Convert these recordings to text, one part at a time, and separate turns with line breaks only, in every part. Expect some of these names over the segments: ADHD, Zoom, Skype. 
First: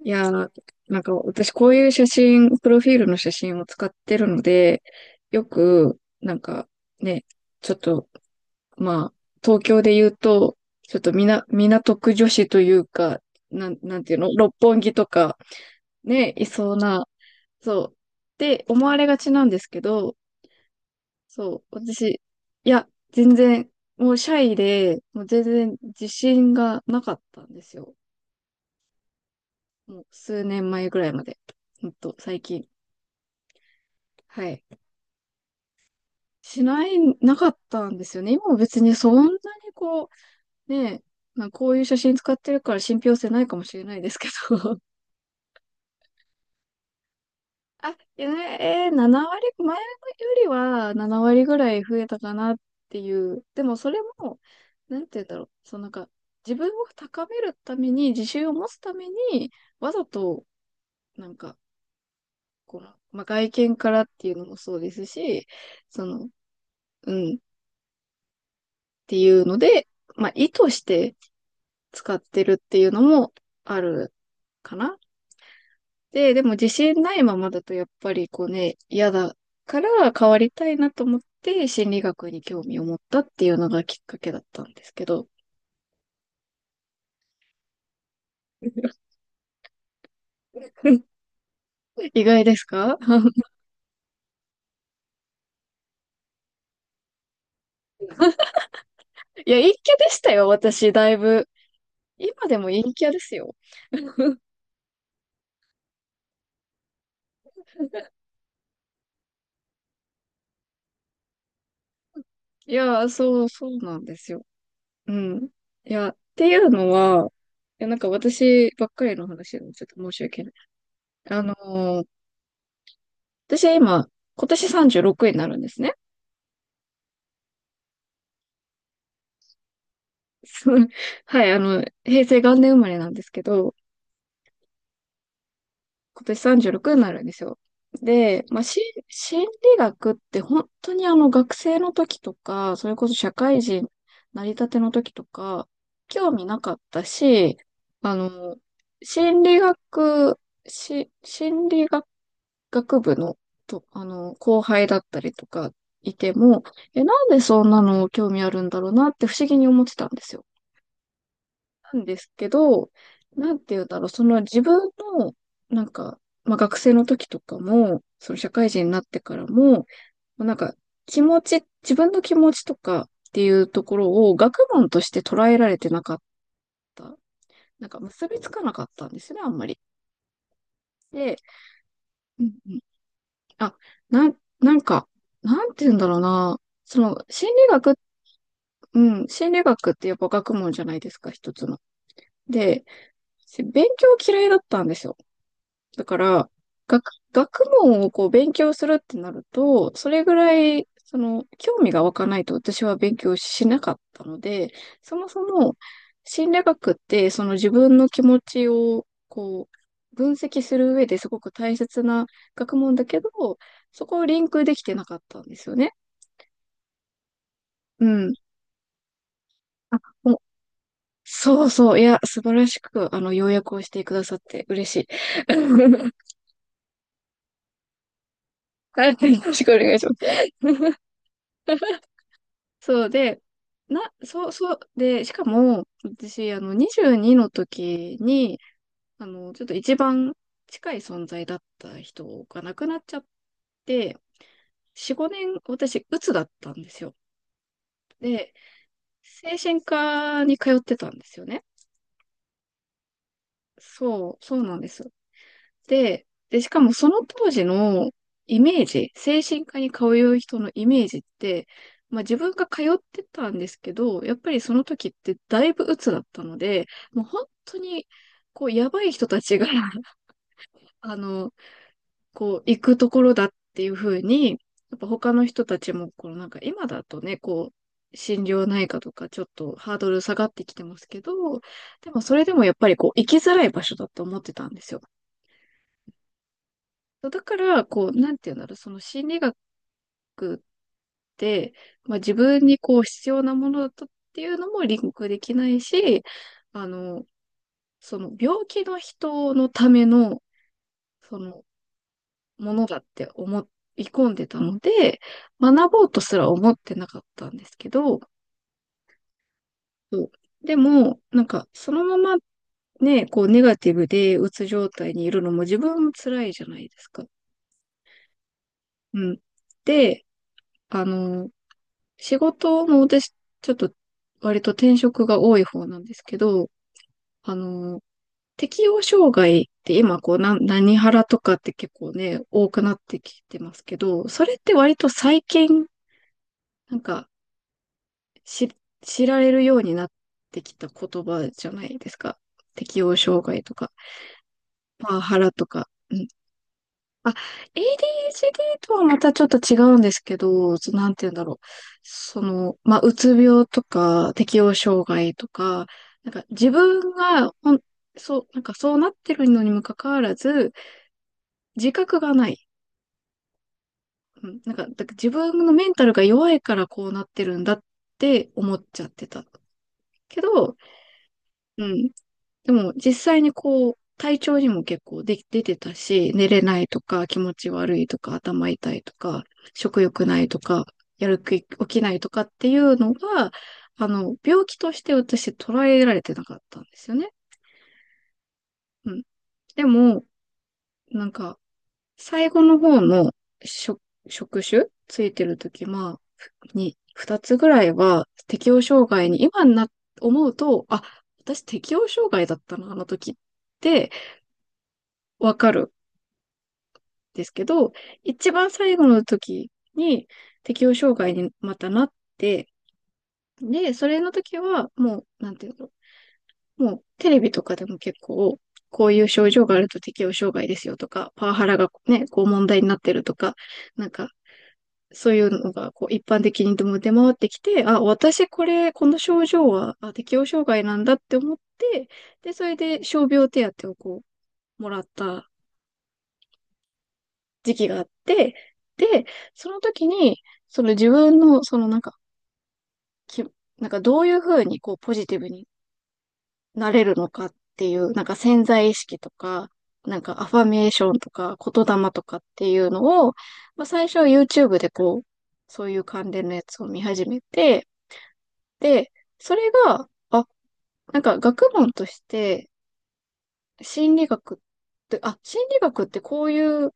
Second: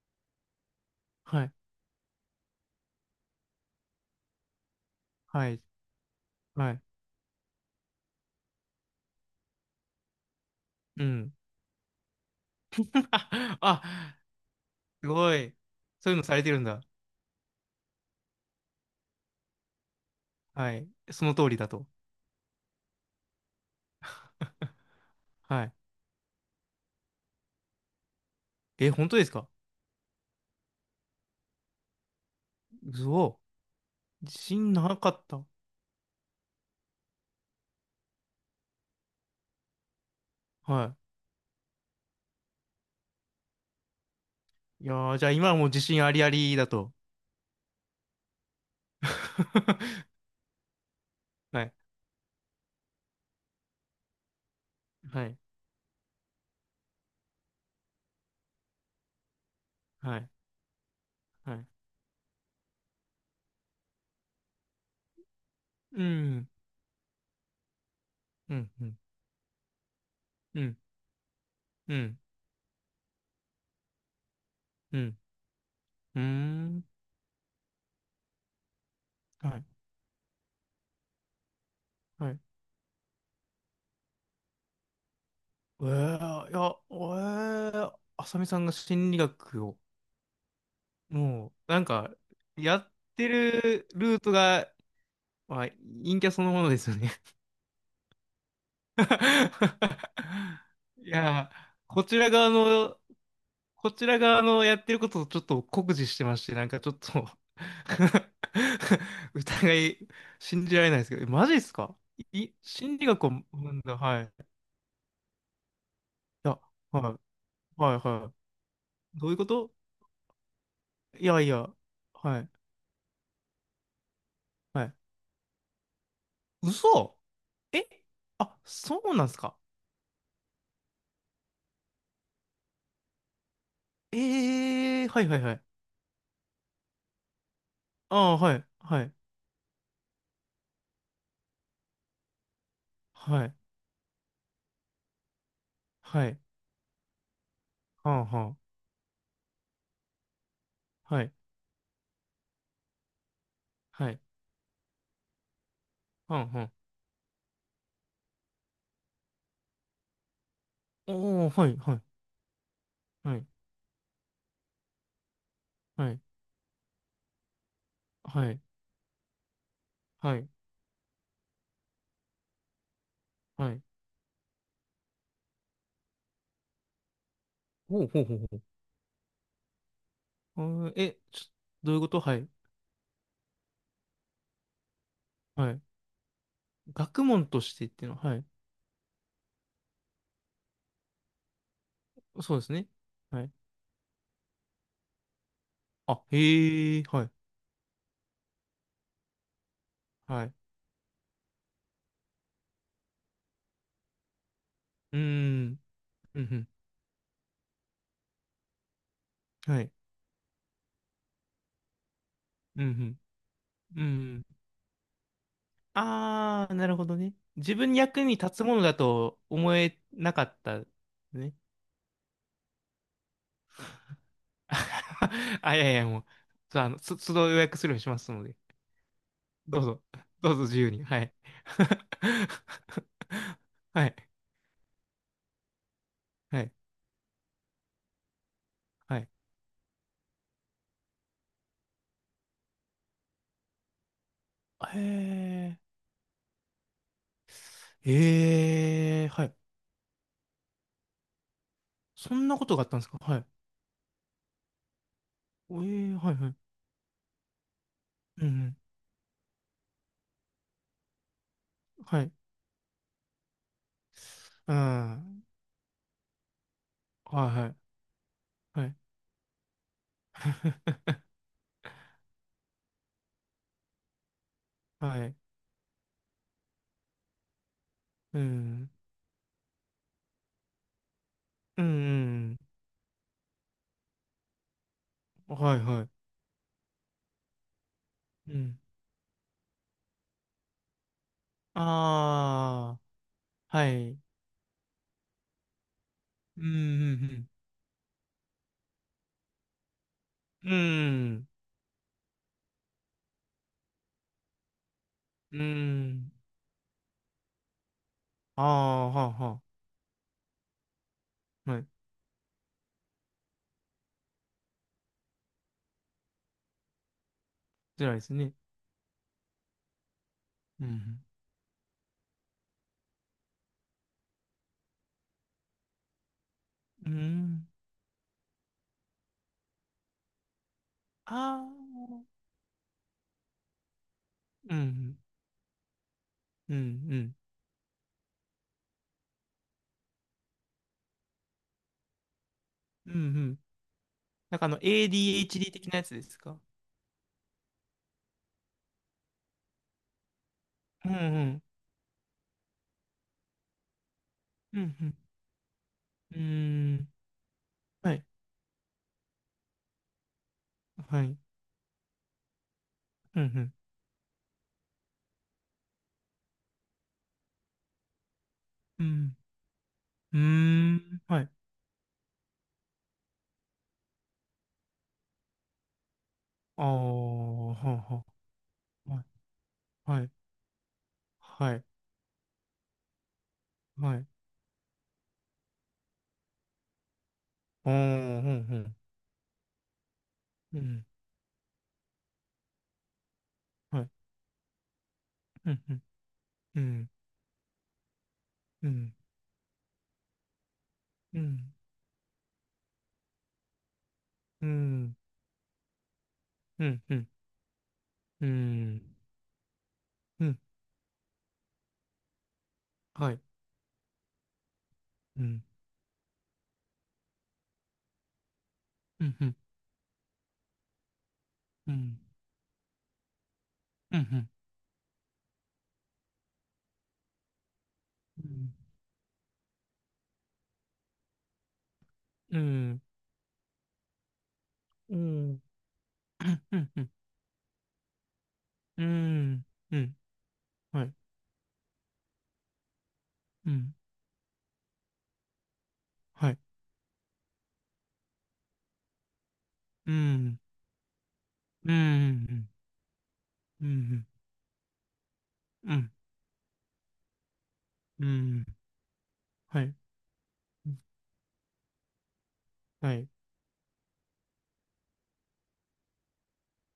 いやー、なんか
は
私
い、
こういう写真、プロフィールの写真を使ってるので、よ
はい、
く、なんか
はい。
ね、ちょっと、まあ、東京で言うと、ちょっ
う
とみ
ん。
な、港区女子というか、
あ、
なんていうの、六本木と
すご
か、
い。そういうの
ね、
され
い
てるん
そう
だ。
な、そう、って思われがちなんですけど、
はい。その通
そ
り
う、
だと。
私、いや、全然、もうシャイで、もう全
はい。
然自信がなかったんですよ。
え、本当ですか？
もう数年前ぐらいまで。ほんと、最近。
うお、自
はい。
信なかった。
しない、なかったんですよね。今も別にそんなにこう、
は
ね、まあ、こういう写真使ってるから信憑性ないかもしれないですけど。
い。い やー、じゃあ今はもう自信ありありだと。
あ、いやね、7割、前よ りは7割ぐ
は
ら
い、
い増えたかなっていう。でもそれも、なんて言
は
うんだ
い、
ろう。そのなんか、自分を高めるために、自信を持つために、わざ
はい、
と、なん
は
か、
い。
この、まあ、外見からっていうのもそうですし、
う
その、
ん、
うん、っ
うん、うん、
ていうので、まあ、意
う
図
ん、
して、
う
使
ん、
ってるっていうのもあるかな。
うん、うー
でも自
ん。
信ないままだとやっぱりこうね、嫌だ
はい、
から変わりたいなと思って心理学
はい。
に興味を持ったっていうのがきっかけだったんですけど。
いや、あさみさんが心理学を もう、なんか、
意外です
やっ
か？
てるルートが、まあ、陰キャそのものですよね。
いや、陰キャでしたよ、私、
い
だいぶ。
やー、こちら
今
側
でも陰
の、
キャですよ。
こちら側のやってることをちょっと酷似してまして、なんかちょっと 疑い、信じられないですけど、えマジですか？
い
心理
や、
学を学
そう、そう
んだ。
なんで
はい。
すよ。
い
うん。いや、ってい
や、
うの
はい、
は、いや、
は
なん
い、
か
は
私ばっかり
い。
の
どういうこ
話でも
と？
ちょっと申し訳ない。
いや
あ
い
の
や、
ー
はい、
私今、今年
はい。
36になるんですね。
嘘？え？あ、そうなんですか？
そのはい、あの、平成元年生まれなんですけど、
ええー、はいはいはい。
今年36になるんですよ。
ああ、
で、
は
まあ、
い、はい、
心理学って本当にあの学生の時とか、それこそ社
はい、
会人成り立ての時とか、
は
興
い、
味なかったし、
は
あ
んは
の、
ん、
心理学、
はい、
心理学、学部の、あ
はい、
の、後輩だったりとかいて
はんは
も、
ん。
え、なんでそんなの興味あるんだろうなって不思議に思ってたんですよ。
おお、はい、は
な
い、
んですけど、
はい、
なんて言うんだろう、その自分の、なん
は
か、
い、
まあ、学生の時とかも、その社
はい、
会人になってからも、
はい、
なんか、気持ち、自分の気持ちとかっていう
はい。
ところを学問として捉えられてなかった。なんか
ほうほう
結
ほう
びつ
ほ
かな
う。
かったんですね、あんまり。
あー、え、
で、
どういうこと？は
う
い、
んうん、あ、なんか、な
は
ん
い。
て言うんだろうな、そ
学
の、
問としてっていうのは、はい。
心理学ってやっぱ学問じゃないですか、一つの。
そうです
で、
ね。はい。
勉強嫌いだったんですよ。だか
あ、
ら、
へえ、
学、
はい、
学問をこう勉強するってなると、それぐ
はい。
らい、その、興味が湧かないと私は勉強しなかったので、そ
うー
もそも、
ん、う
心理
ん、
学って、その自分の気持ちを、こ
うん、はい、
う、分析する上ですごく大切な学
う
問だ
ん、
けど、
うん、
そ
う
こをリ
ん。
ンクできてなかったんですよね。
ああ、なるほどね。自分に
う
役に
ん。
立つものだと思
あ、
えな
もう、
かったね。
そうそう。いや、素晴らしく、あの、要約をしてくださって嬉しい。
あ、いやいや、もう、そう、都度予約するようにしますので、
はい。よろしくお
どう
願い
ぞ、
します。
どうぞ自由 に、はい。
そうで、
は
な、
い、
そう、そう、で、しかも、私、あ
はい、
の、22の時に、
は
あ
い。
の、ちょっと一番近い存在だった人が亡くなっちゃって、
へ
4、5年、
え、
私、鬱だったんですよ。で、
ええ、は
精
い。
神科に通ってたんですよね。
そんなことがあったんですか？はい。
そう、そうなんです。
ええ、
で、
はい、はい。
で、しかもその当時の
うん、う
イ
ん、
メージ、精神科に通う人のイメージって、まあ
はい。
自分が通ってたんですけど、やっぱり
う
そ
ん、
の時っ
は
てだいぶ鬱だったので、もう
い、
本
はい、
当に、こう、
は
や
い。
ばい人たちが あの、こう、行くところだっていうふうに、やっぱ
は
他
い、
の人たちも、このなんか今だとね、こう、
う
心療内
ん、
科とかちょっとハードル下がってきてますけど、
う
でもそれで
ん、
もやっぱりこう、行きづらい場所だと思ってたんですよ。
うん、はい、はい。
そうだから、こう、なんてい
う
うんだろう、
ん。
その心理学って、まあ自分に
あ
こう必要なも
あ、
の
は
だとっ
い。
ていうのもリンクできないし、
うん、う
あの、
ん、
その病気の人のための、
う
そ
ん。
のものだって思い込んでたので、
うん、う
学ぼうと
ん。
すら思ってなかったんですけど、
ああ、はあ、は
そうでも、なんか
あ。はい。
そのままね、こうネガティブでうつ状態にいるのも自分も辛いじゃないですか。
辛いですね。
うん。で、
う
あ
ん。
の、仕事も私、ちょっと割と転職が多い方なんですけど、
う
あ
ん。
の、適応障害って今こう、何ハラとかっ
あ
て結構
あ。
ね、多くなってきてますけど、それって
う
割と
ん。
最近、
うん。
なん
う
か、
ん。
し、知られるようになってきた言葉じゃないですか。適
うん。
応
う
障
ん、
害とか、
なんかあの、
パワハラと
ADHD 的
か。
なやつですか？
あ、ADHD とはまたちょっと違うんですけど、な
うん。
ん
う
て言うんだろ
ん。
う。その、まあ、うつ病とか、適応
う
障
ん。
害とか、なん
うん。
か自
う
分
ん、
がほん、
はい。
そう、なんかそうなってるのにもかかわらず、
はい。
自覚がない。
うん。
うん、なんか、だから自分のメンタルが弱いからこうなってるんだって思っち
う
ゃって
ん。
た。
う
けど、
ん。うん、はい。
うん、でも実際にこう、体調にも結構出てたし、寝れな
ああ、
いとか、気持ち
は
悪い
あ、
と
は
か、頭痛いと
あ。はい。
か、食
は
欲
い。
ないとか、やる気起
はい。
きないとかっていうのが、あ
はい。
の、病気として私捉えられてなかったんですよね。
ああ、うん。
うん。でも、
うん。
なんか、最後の方の職、
はい。
職種ついてる
うん。
時まあ、
うん。
二つぐらいは適応
う
障
ん。
害に、今に思うと、あ、
う
私
ん。
適応障害だったな、あの時って、
うん。
わかる。
うん。うん。
ですけど、
う
一番最後
ん。
の時に
うん。
適応障害にまたなって、
はい。
で、それの時はもう、
う
なん
ん。
ていうの、もうテレビとかでも結構、こうい
う
う
ん、う
症
ん、
状があると適応障害ですよとか、パワハラが
うん、
ね、こう問題になってるとか、なん
う
か、
ん、
そういうのがこう一般的にでも出回ってきて、あ、私これ、この症状は適応障害なんだって思って、で、
うん、
そ
う
れで
ん、
傷病手当をこう、もらっ
うん、
た
うん、
時期があって、
う
で、
ん、
その
う
時
ん、
に、その
は
自
い、
分の、そのなんか、き、
う
なん
ん、
かどういうふうにこうポジティブに
はい、
なれるのかっていう、なんか潜在意識とか、
う
なんかアフ
ん、
ァメーションとか
うん、う
言霊とかって
ん、
いうのを、まあ最初は YouTube でこう、そう
う
いう
ん、
関連のやつを見始めて、
うん、
で、それ
はい、
が、あ、なんか学問として
はい、
心理学っ心理学ってこういう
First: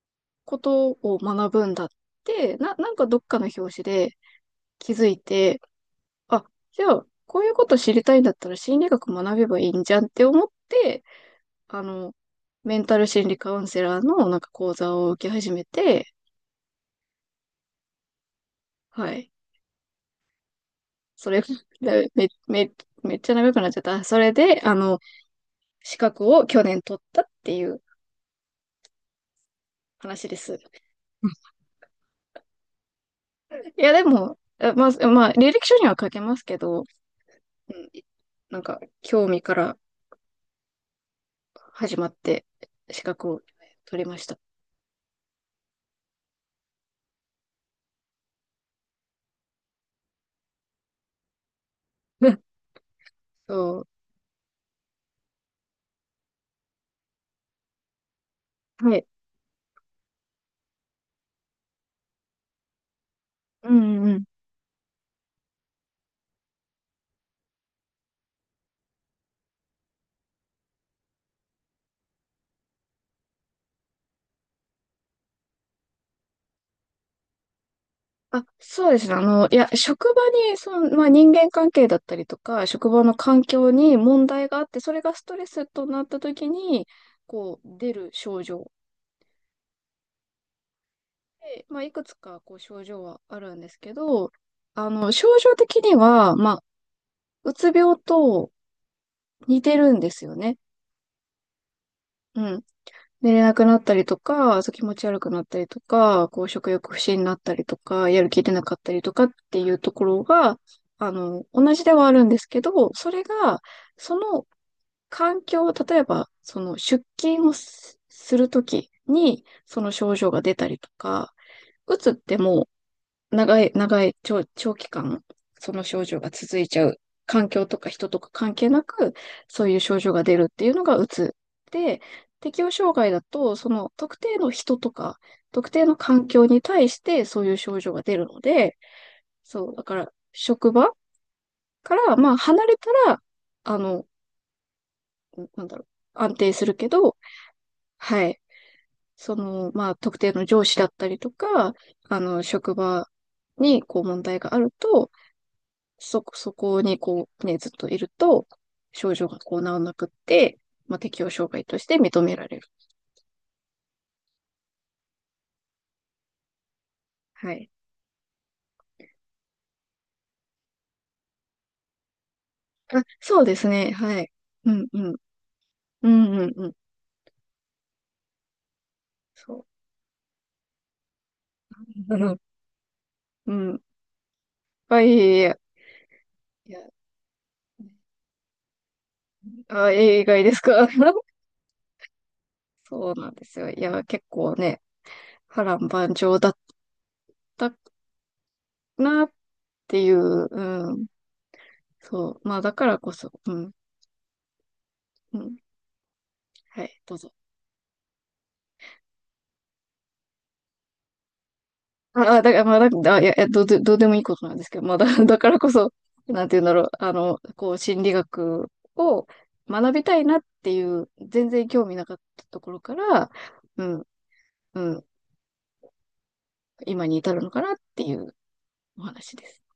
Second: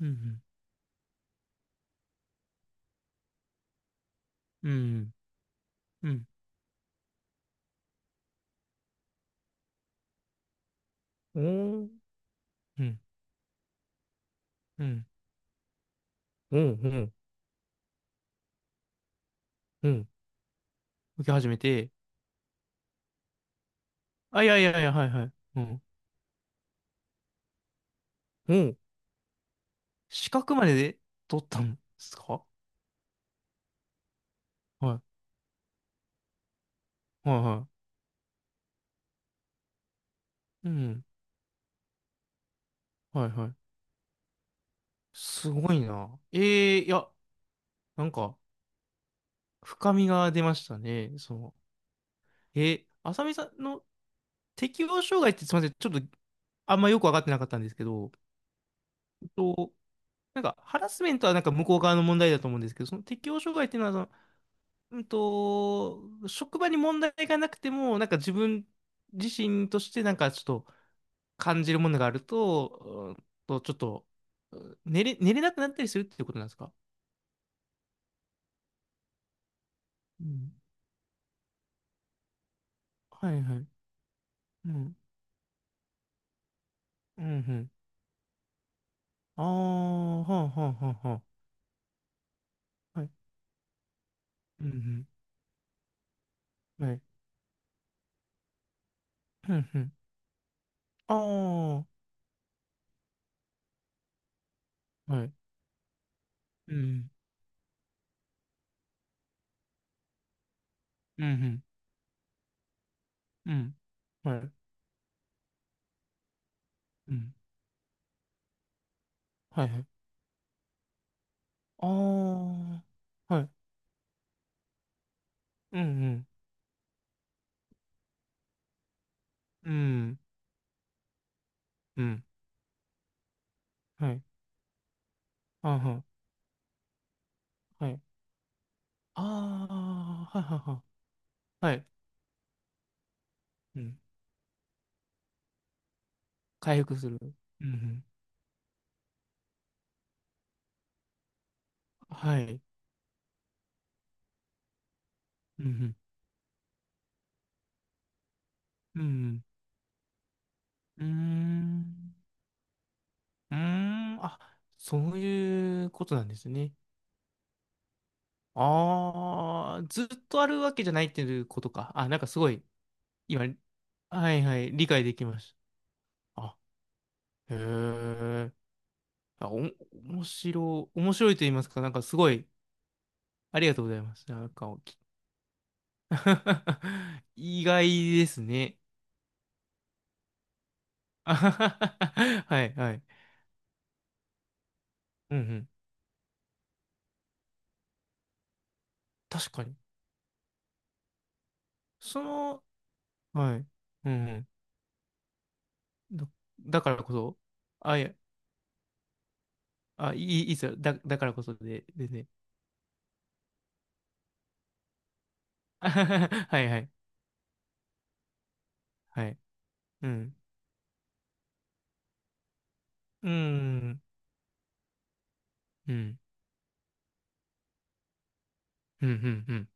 うん、
ことを学ぶんだって、なんかどっかの表紙で、
う
気づ
ん、
いて、
うん、
あ、じゃあ、こういうこと知りたいんだったら心理学学べばいいんじゃんって思って、
う
あ
ん、うん、
の、メ
う
ンタ
ん、
ル心理カウンセラーのなんか講
う
座
ん、
を受け始めて、
うん、
はい。
うん。受
そ
け
れ、
始めて。
め、め、めめっちゃ長くなっちゃった。それ
あ、いや
で、
い
あ
やいや、
の、
はいはい、うん。
資格を去年取ったっていう
うん
話
資
で
格
す。
までで取ったんですか？は
いや、でも、え
い、
ま
は
あ、まあ、履歴書には書けますけど、うん、
い、は
なんか、興味から
い、うん、
始まって資
は
格
い、
を
はい。
取りました。
すごいな、ええ、いや、なんか深みが出ましたね。その、え、浅見さんの
そ
適応障害ってすみません、ちょっとあんまよく分かってなかったんですけど、
う。はい。
えっと、なんかハラスメントはなんか向こう側の問題だと思うんですけど、その適応障害っ
う
ていうのは
んうん。
職場に問題がなくても、なんか自分自身としてなんかちょっと感じるものがあると、ちょっとうん寝れなくなったりするっていうことなんですか？
あ、そうですね。あの、いや、職場
うん。
に、その、まあ、人間関係だったりとか、職場の
は
環
いはい。
境に問題があっ
う
て、そ
ん。
れがストレスとなった時に、
うんう
こう、
ん。
出る症状。
ああ、はあはあはあは
で、まあ、いくつか、こう、症
あ。
状
はい。
はあるんですけど、
うんう
あ
ん。
の、症状的には、まあ、
はい。
うつ病と
う
似
ん、
て
うん。
るんですよね。
あ
うん。寝れなくなったりとか、そう気持ち
あ、
悪
は
く
い。
なったりとか、こう食
う
欲不
ん、
振になったりとか、やる気出なかったりとかっていうところが、あ
う
の、
ん、
同じではあるんですけど、それ
う
が、
ん、
そ
うん。は
の
い。
環境、例えば、その出
うん。
勤をするときに、
はい、は
そ
い。
の症状が出たりとか、うつって
あ
もう
あ、はい。
長い、長い、長期間、そ
う
の症状
ん、
が続いちゃう。環境とか人とか関係なく、そう
うん、
い
う
う症状
ん、
が出るっていうのがうつ。で、
うん。
適応障害だと、その
は
特
い。
定の人とか、特
ああ、
定
は
の
ん、
環境に対してそういう症
は
状
い。
が出るので、
あ
そう、だから、
あ、はい、はい、
職
は
場
い。はい。
から、まあ、離れたら、あ
うん。
の、なんだろう、安定する
回
け
復す
ど、
る。うん、うん。
はい、その、まあ、特定の上司だったりとか、あ
は
の、
い。
職場に、こう、問題があると、
うん、うん。
そこにこうね、ずっといると、
う
症状が
ん、
こう治らなくって、まあ、
うん。うー
適応障害として
ん。
認められる。
うーん。あ、そういうことなんですね。
はい。
ああ、ずっとあるわけじゃないっていうことか。あ、なんかすごい、
あ、そう
今、
ですね。はい。
はいはい、
うん、
理解
う
で
ん。
きまし
うん、
た。
うん、
あ、
うん。
へえ。あ、お、
そ
面白いと言います
う。
か、なんかすご い、
う
あり
ん。う
が
んいっ
とうございます。なんか、
ぱい、いや、いや
意外ですね。
あ、映画ですか？
あははははいはい。
そうなんですよ。いや、結構ね、
うんう
波
ん。
乱万丈だったなっ
確かに。
ていう、うん。
そ
そう。まあ、
の、
だからこそ、う
はい。
ん、
うんう
うん。
ん。だ
は
か
い、
らこ
どうぞ。
そ、あ、いや、あ、いいっすよ。だからこそで
あ、
ね。
あだから、まあ、だ、あいや、えどうで、どうでもいいことなんですけど、だからこ
あ
そ、
はは
な
は
んて
は
言うん
い
だ
は
ろう、
い。
あの、こう、心理学を
はい。
学び
う
たい
ん。
なっていう、全然興味なかったところから、
う
う
ん。
ん、うん、
うん。
今に至るのかなっていうお
うんう
話
ん
で
う
す。
ん。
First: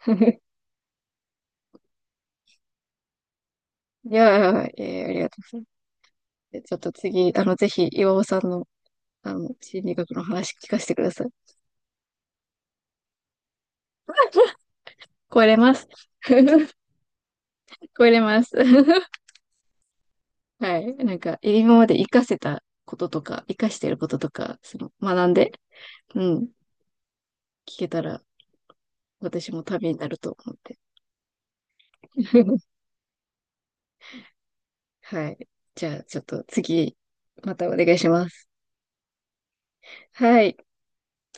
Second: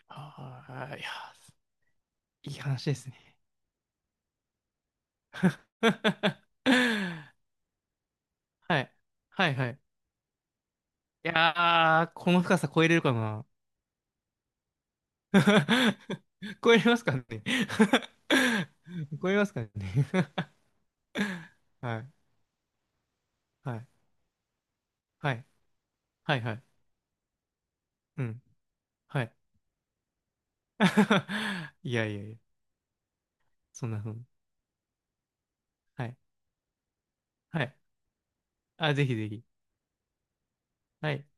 ああ、いや、いい話ですね。
いやー、ありがとう ございます。でちょっと次、あの、
は
ぜひ、岩尾さんの、
い。
あ
は
の、
いはい。
心理学の話聞かせてください。
いやー、この深さ超えれるかな？
超えれます。
超えれますかね？
超え れます。
超えますかね？
はい。なんか、今 まで
は
活か
い。
せたこととか、活か
は
し
い。
てることとか、その、学
は
ん
い。
で、う
はい
ん、
はい。
聞けたら、
うん。はい。
私もためになると思って。
いやいやいや。そんなふうに。
はい。じゃあ、
はい。
ちょっと次、ま
は
たお
い。
願いします。
あ、ぜひぜひ。
はい。
はい。